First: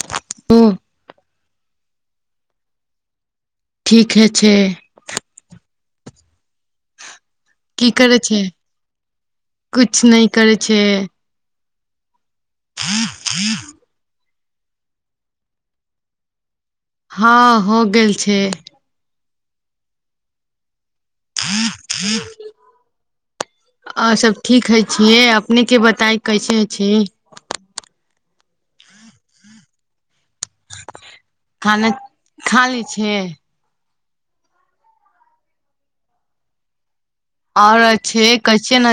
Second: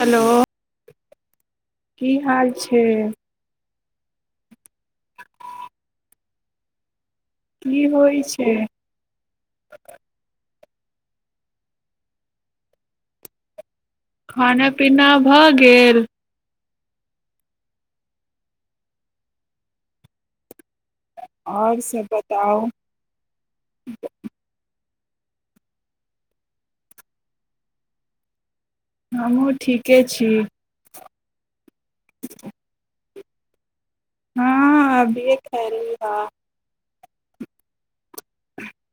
hello ओ की हाल छै ठीके छै की करै छै किछ नहि करै छै छ ह ह खाना पीना भऽ गेल हँ हो गेल छै आओर सभ बताउ छिय अपने के बताय कैसे छै हमहूँ ठीके छी खाना खाली छै हँ हँ अभी खैल ह आओर छै कहै छियै ने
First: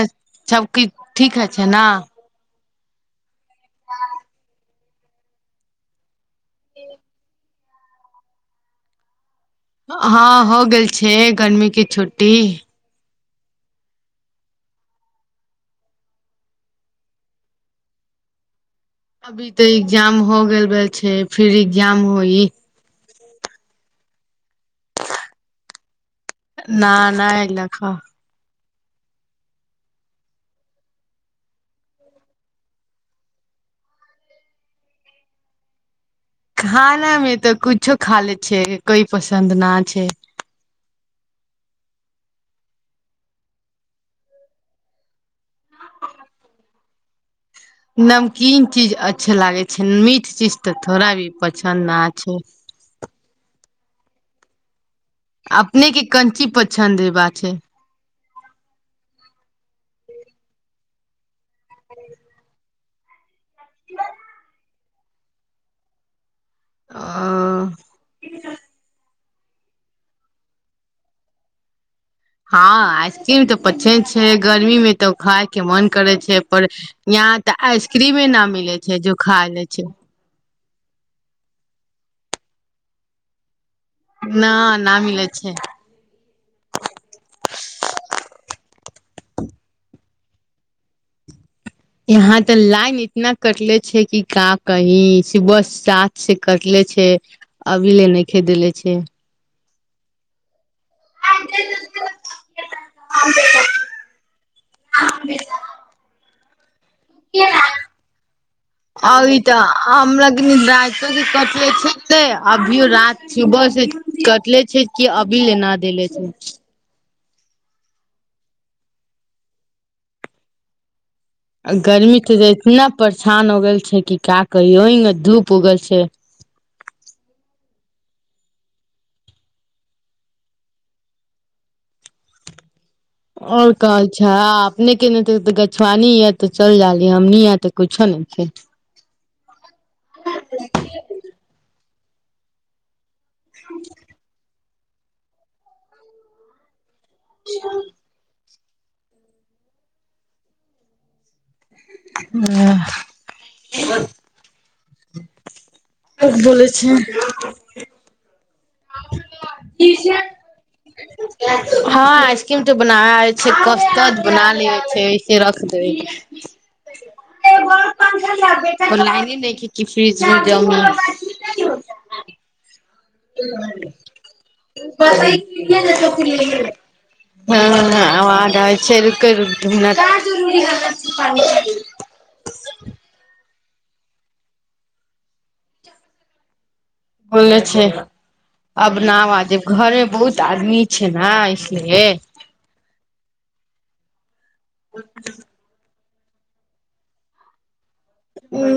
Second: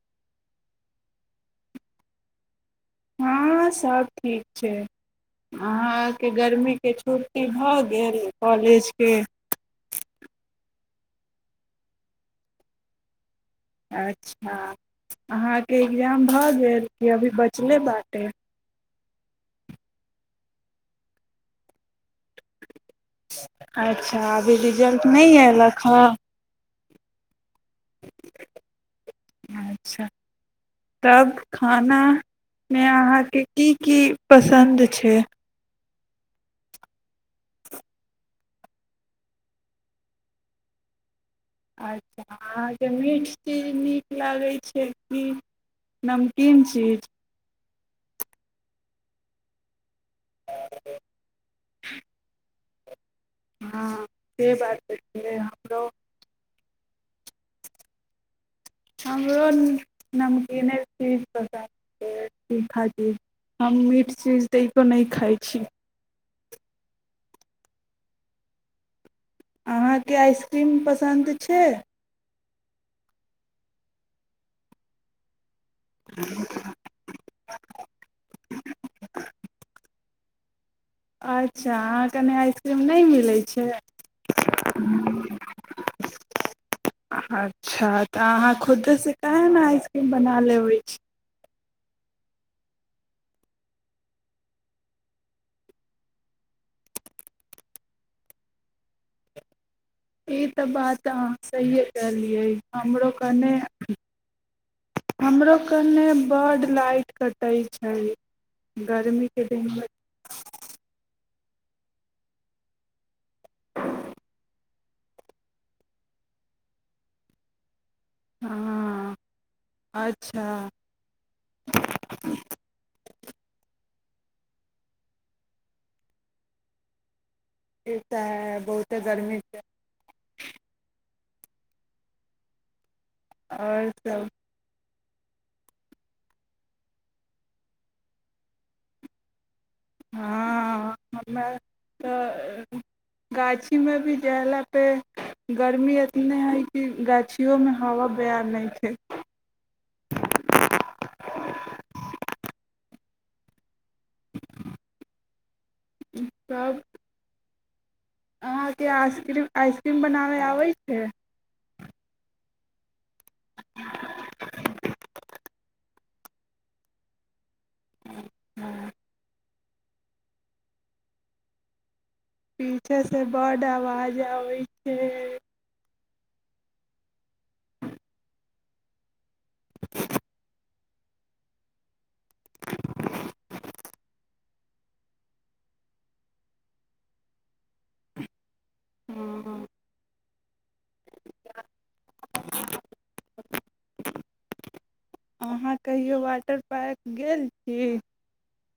सभकिछु ठीक हइ छै ने हँ सभ ठीक छै अहाँके गर्मीके छुट्टी भऽ गेल कॉलेजके हँ हो गेल छै गर्मीे छुट्टी अच्छा अहाँके एग्जाम भऽ गेल कि अभी बचले बाटे अभी तऽ एग्जाम हो गेल रहल छै फिर जाम होइ अच्छा अभी रिजल्ट नहि अयलक हे न नहिा इ लख अच्छा तब खानामे अहाँके की की पसन्द छै खाना मे तऽ कुछो खा ले छै कोई पसन्द न छै अच्छा अहाँके मीठ चीज नीक लागैत छै कि नमकीन चीज नमकीन चीज अच्छे लागे छै मीठ चीज तऽ ोड़ा भी पसन्द आ छै हँ से बात तऽ छै अपने के कञ्ची पी छन्दे बात हमगर नमकेन छै ठीक ह छै ह हम मीट चीज दै तऽ नहि खाइ छी आ अहाँके आइसक्रीम पसन्द छै हँ आइसक्रीम तऽ पछे छै गर्मी मे तऽ खााय के मन करे छै पर यहाँ तऽ आइसक्रीम न मिले छै जो खा ले छै अच्छा अहाँके नहि आइसक्रीम नहि मिलैत छै न न मीिल छै अच्छा तऽ अहाँ खुदसँ के ने आइसक्रीम बना लेबै छी यहाँ तऽ लाइन इतना कटले छै कि का कही सुबह साथ से कटले छै अभी ले नहि खेदेले छै ई [unintelligible] लाइ अ गर्मी ई के तऽ दिन मे हमरा कि र े छै अभियो रति सुबह से कटले छै कि अभी लेना देले छै हँ अच्छा गर्मी त इतना परेशान हो गेल छै की क कौ अ बधू प उगल छै त है बहुते गर्मी छै आओर कह छा ने के नहि गछुआानी य तऽ चल जााली हमनी य तऽ कछो नहि छी हँ हम तऽ गाछी मे भी जह पे गर्मी इतने है कि गाछिियोमे हवा बय नहि छै ठीक ह ब तब छी अहाँके आइसक्रीम आइसक्रीम बनाबय आबै छै हँ आइसक्रीम तऽ बनाै छै कसत बना ले छै ऐसे रख दे बान ख कि फ्रिज भी जमा ही अच्छासँ बड्ड आवाज आबै छै हँ आवाज आबै छै र [unintelligible] ब छै अब न हँ आाजेब घरे बहुत आमी अच छै ने इसलिए अहाँ कहि क वाटर पार्क गेल छी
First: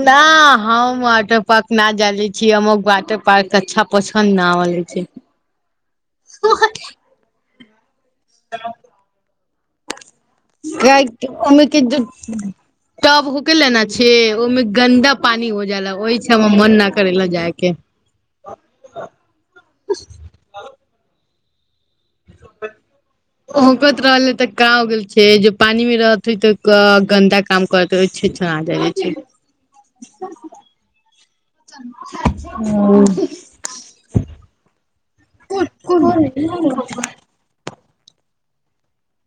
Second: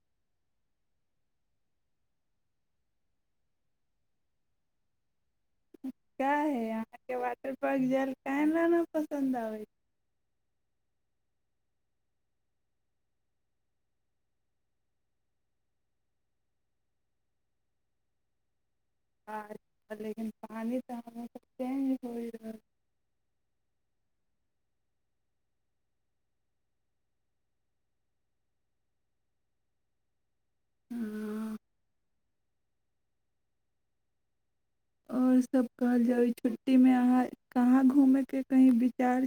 नहि हम वाटर पार्क न जाले छीिय हमर वाटर पार्क अच्छा पसन्द न होले छै ा है अहाँके बात करपबाक जाल कनला न पसन्द आबे छै क ओमे के टब होके लेना छ ओहिमे गन्दा पानी हो जााला ओहि छै हमरा मन न कर ला जाय के अचछा लेकिन पानी तऽ ओ हो कहत्र अले त ा हो गेल छै ज पानी मे रहते तऽ गन्दा काम करत छै हँ [unintelligible] ह और सब कहल जाउ छुट्टी में आहा कहा घ होमे के कही विचार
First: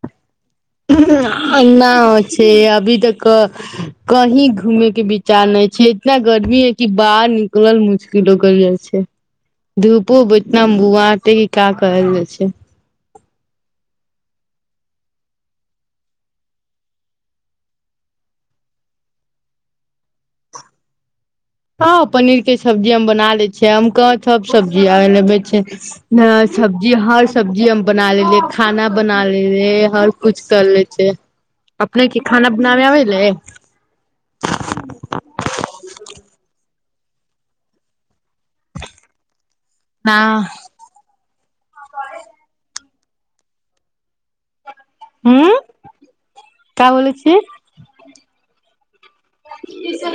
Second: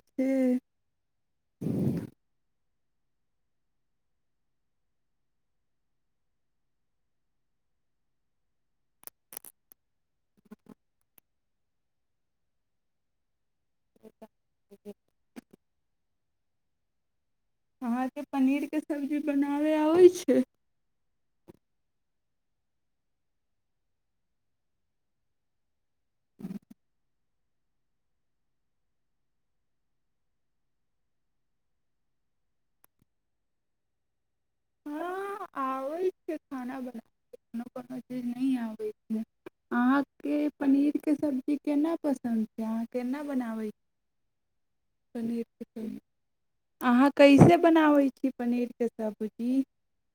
ना हो छै अभी तक कही घूमे के विचार नहि छै इतना गर्मी है कि बाहर निकलल मुश्किल हो गेलल जाइ छै धूपो पर इतना बुआते कि क करल जाइ छै [unintelligible] अहाँके पनीरके सब्जी बनाबय आबै छै हँ पनीर के सब्जी हम बना ले छियै हम कह सब सब्जी आे छै सब्जी हर सब्जी हम बना लेलियै खाना बना लेले हर कछ कर ले छ अपने के खाना बनाबे आबे हँ आबै छै [unintelligible] खाना बना को कोनो नहि आबै छै न अहाँके पनीर के सब्जी केना पसन्द छै अहाँ केना बनाबै हूँ पनीरनी का अहाँ बोलै कैसे छियै बनाबै छी पनीर के सबाबुज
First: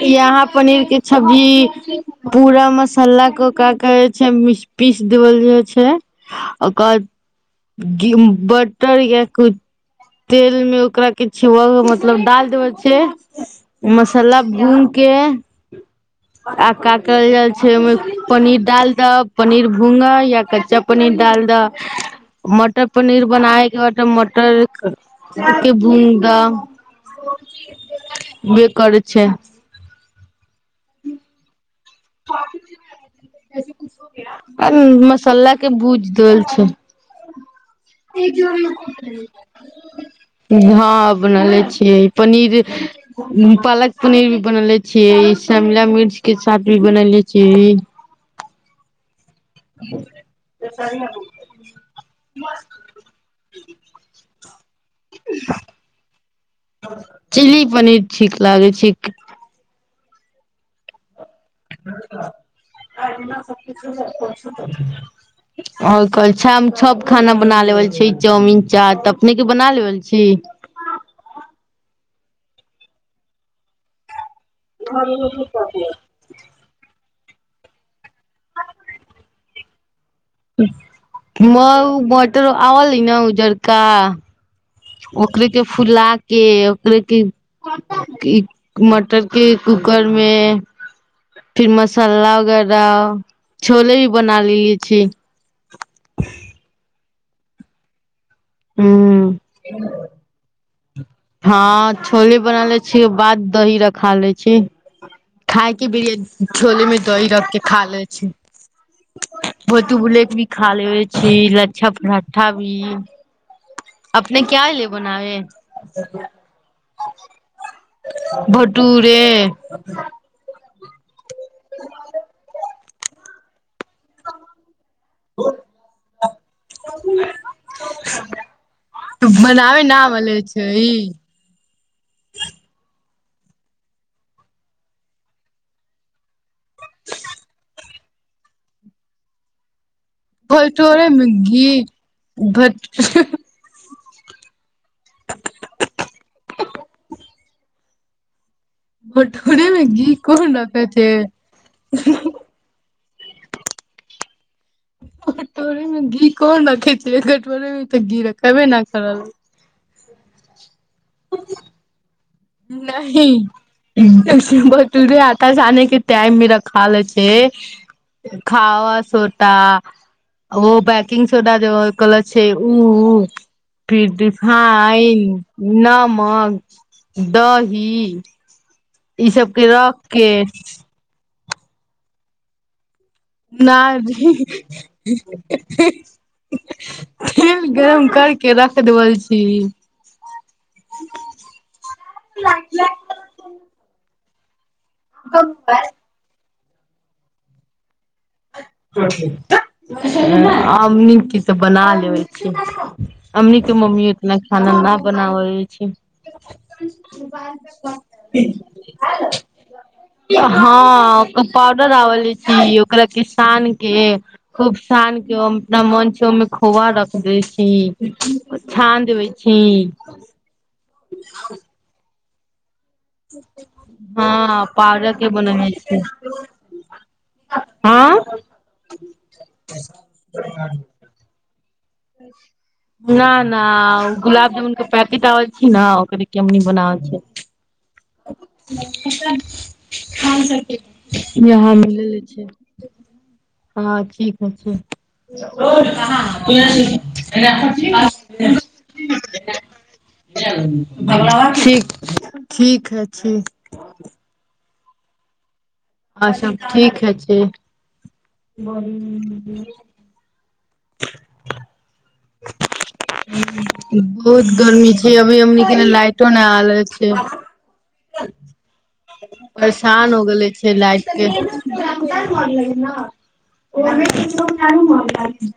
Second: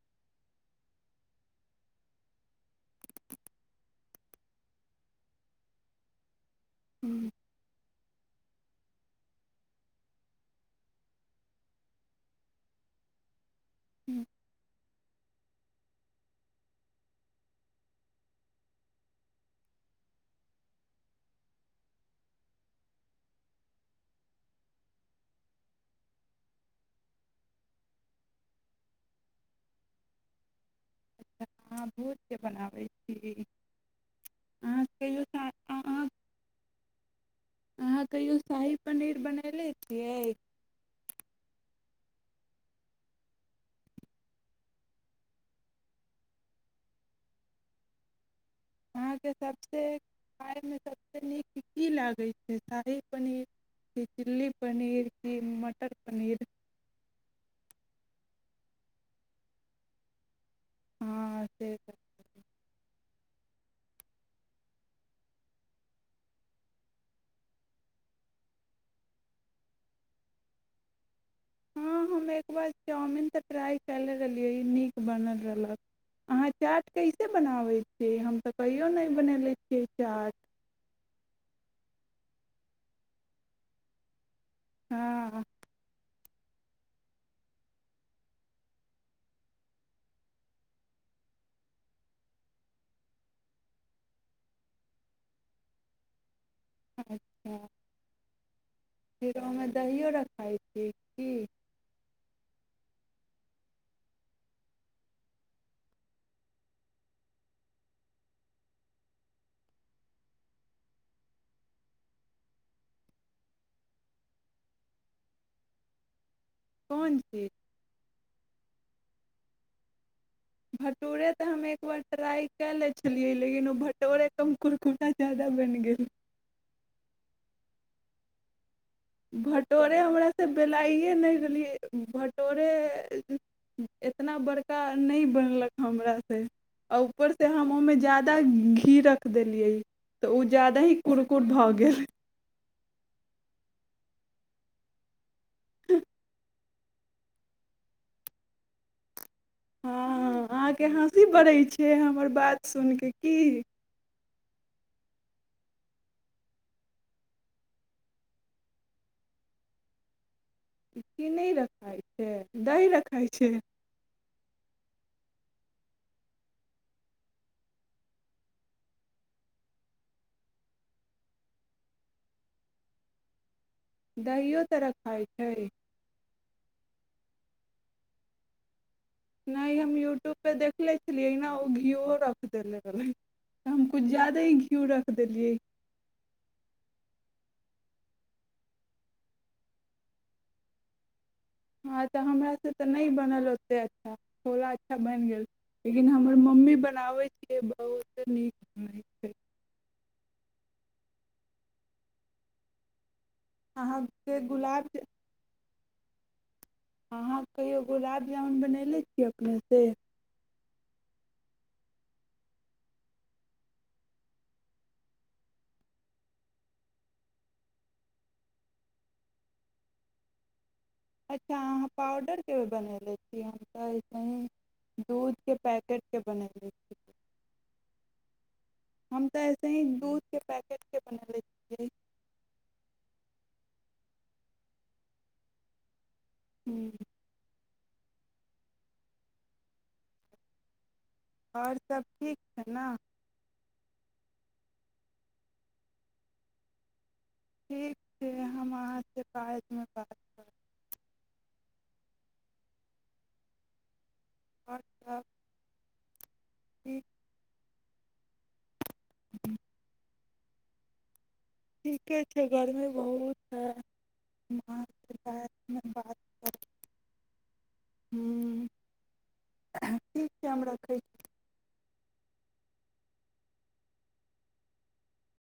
यहाँ पनीर के सब्जी पूरा मसाला के ओक के छै पीस देल जाइ छै अकाय बटर या कछ तेल मे ओकरा किछ मतलब डाल देब छै मसाला भूस के आ का कल जाइ छै ओहिमे पनीर डाल दह पनीर भूंगह या कच्चा पनीर डाल दह मटर पनीर बनाबयके बाद मटर के भूंग द करै छै अहाँ भोजके बनाबै छी अहाँ कहियो सा- मसाला के अहाँ भूज देल छै अहाँ कहियो शाही पनीर बनैले छियै हँ बनले छियै पनीर पालक पनीर भी बनले छियै शिमला मिर्च के साथ भी बनले छियै सबसँ खाायमे सबसँ नीक की लागै छै शाही पनीर चिलली पनीर की मटर पनीर ची पनीर ठीक लागै छैठीक हँ से अच आओर कह छै हम सभ खाना बना लेबल छी चाउमिन चाट तऽ अपनेके बना लेबल छी हँ हम एक बार चाउमिन तऽ फ्राई करे िय नीक बनल रहलक अहाँ चाट के कते बनाबे छीिय हम तऽ कहियो ने बनेले छियै चाट महु मोटर आ ल न उजरका हँ ओकरे के फुला के ओकरे मटर के कूकर मे फिर मसाला वगैरह छोले भी बना ल छी अच्छा ह फेर ओहिमे दहिओ रखाइ छीिय की उ के बाद दही रखा ले छी खााय केर छोले मे दही रख के खा ले छी भोती बुले के भी खा ले छी लच्छा पराठा भी अपने क्य ले बनावे पन ची टुरे भटोरे तऽ हम एकबार ट्राइ क ले छलियै लेकिन ओ भटोरे कमकुरकुर क जादाा बन गेल बनावे भटोरे ना हमरास मले से छै बेलइए नहि रहलियै भटोरे इतना बड़का नहि बनलक हमरासँ आ ऊपरसँ हम ओहिमे ज्यादा घी रख देलियै तऽ ओ ज्यादा ही भलटोरेमे कुरकुर घी भऽ गेल भ [unintelligible] ठ घ हँ अहाँके हँसी बड़ै छै हमर बात सुनि कऽ की कटोरीे मे घी कोन रखे छै कटोरे मे तऽ घी रखबे नहि करल ई की नहि रखाइ छै दहिी रखाय छै े आता जाे के टाइम मेी र ख ले छै खावा सोटा ओ बैकिंग सोडा जे कहले छै ओ दहियो तऽ रखाइ फिरडिफाइन छै नमक [unintelligible] दहिी नहि हम यूट्यूब पे देखले छलियै घिओ रखि देै ब नहि देलियै गरम करके रख देबल छी हँ तऽ हमर से तऽ नहि बनल ओते [unintelligible] बनि गेल लेकिन हमनी हमर मम्मी बनाबै छियै बहुते नीक बनै छै [unintelligible] आम नीक तऽ बना लेबै छी अमी के मम्मी इतना अहाँके खान गुलाब न बनाबै छी अहाँ कहियौ गुलाब जामुन बनयने छियै अपनेसँ ओ पउडर आवलि छी ओकरा के सान के खूब सान के ओ अपना मन छै ओहिमे खोआ रख दै छी छान देै छी अच्छा अहाँ पाउडर के बन हँ तऽ पाउडर के ऐसे ही दूधके बनने छी पैकेटके बनैले छी हँ हम तऽ ऐसे ही दूधके पैकेटके [unintelligible] न न गुलाब जामुन के पैकेट आबल छी ने ओकरे केमनी बनावै छै खान सर के आओर सभ ठीक छै ने हँ ठीक होइ छै ठीक छै हम अहाँसे बादमे बात करब ठीक ठीक अछि आओर सब आओर सब ठीक है छै बड़ ह्म छै गरमी बहुत हइ बहुत हम गर्मी छै अहाँसँ अभी हमनी बादमे के बात लाइटो नहि आले छै करब परेशान हो ठीक गेले हम छै रखै छी लाइट के ओ [unintelligible]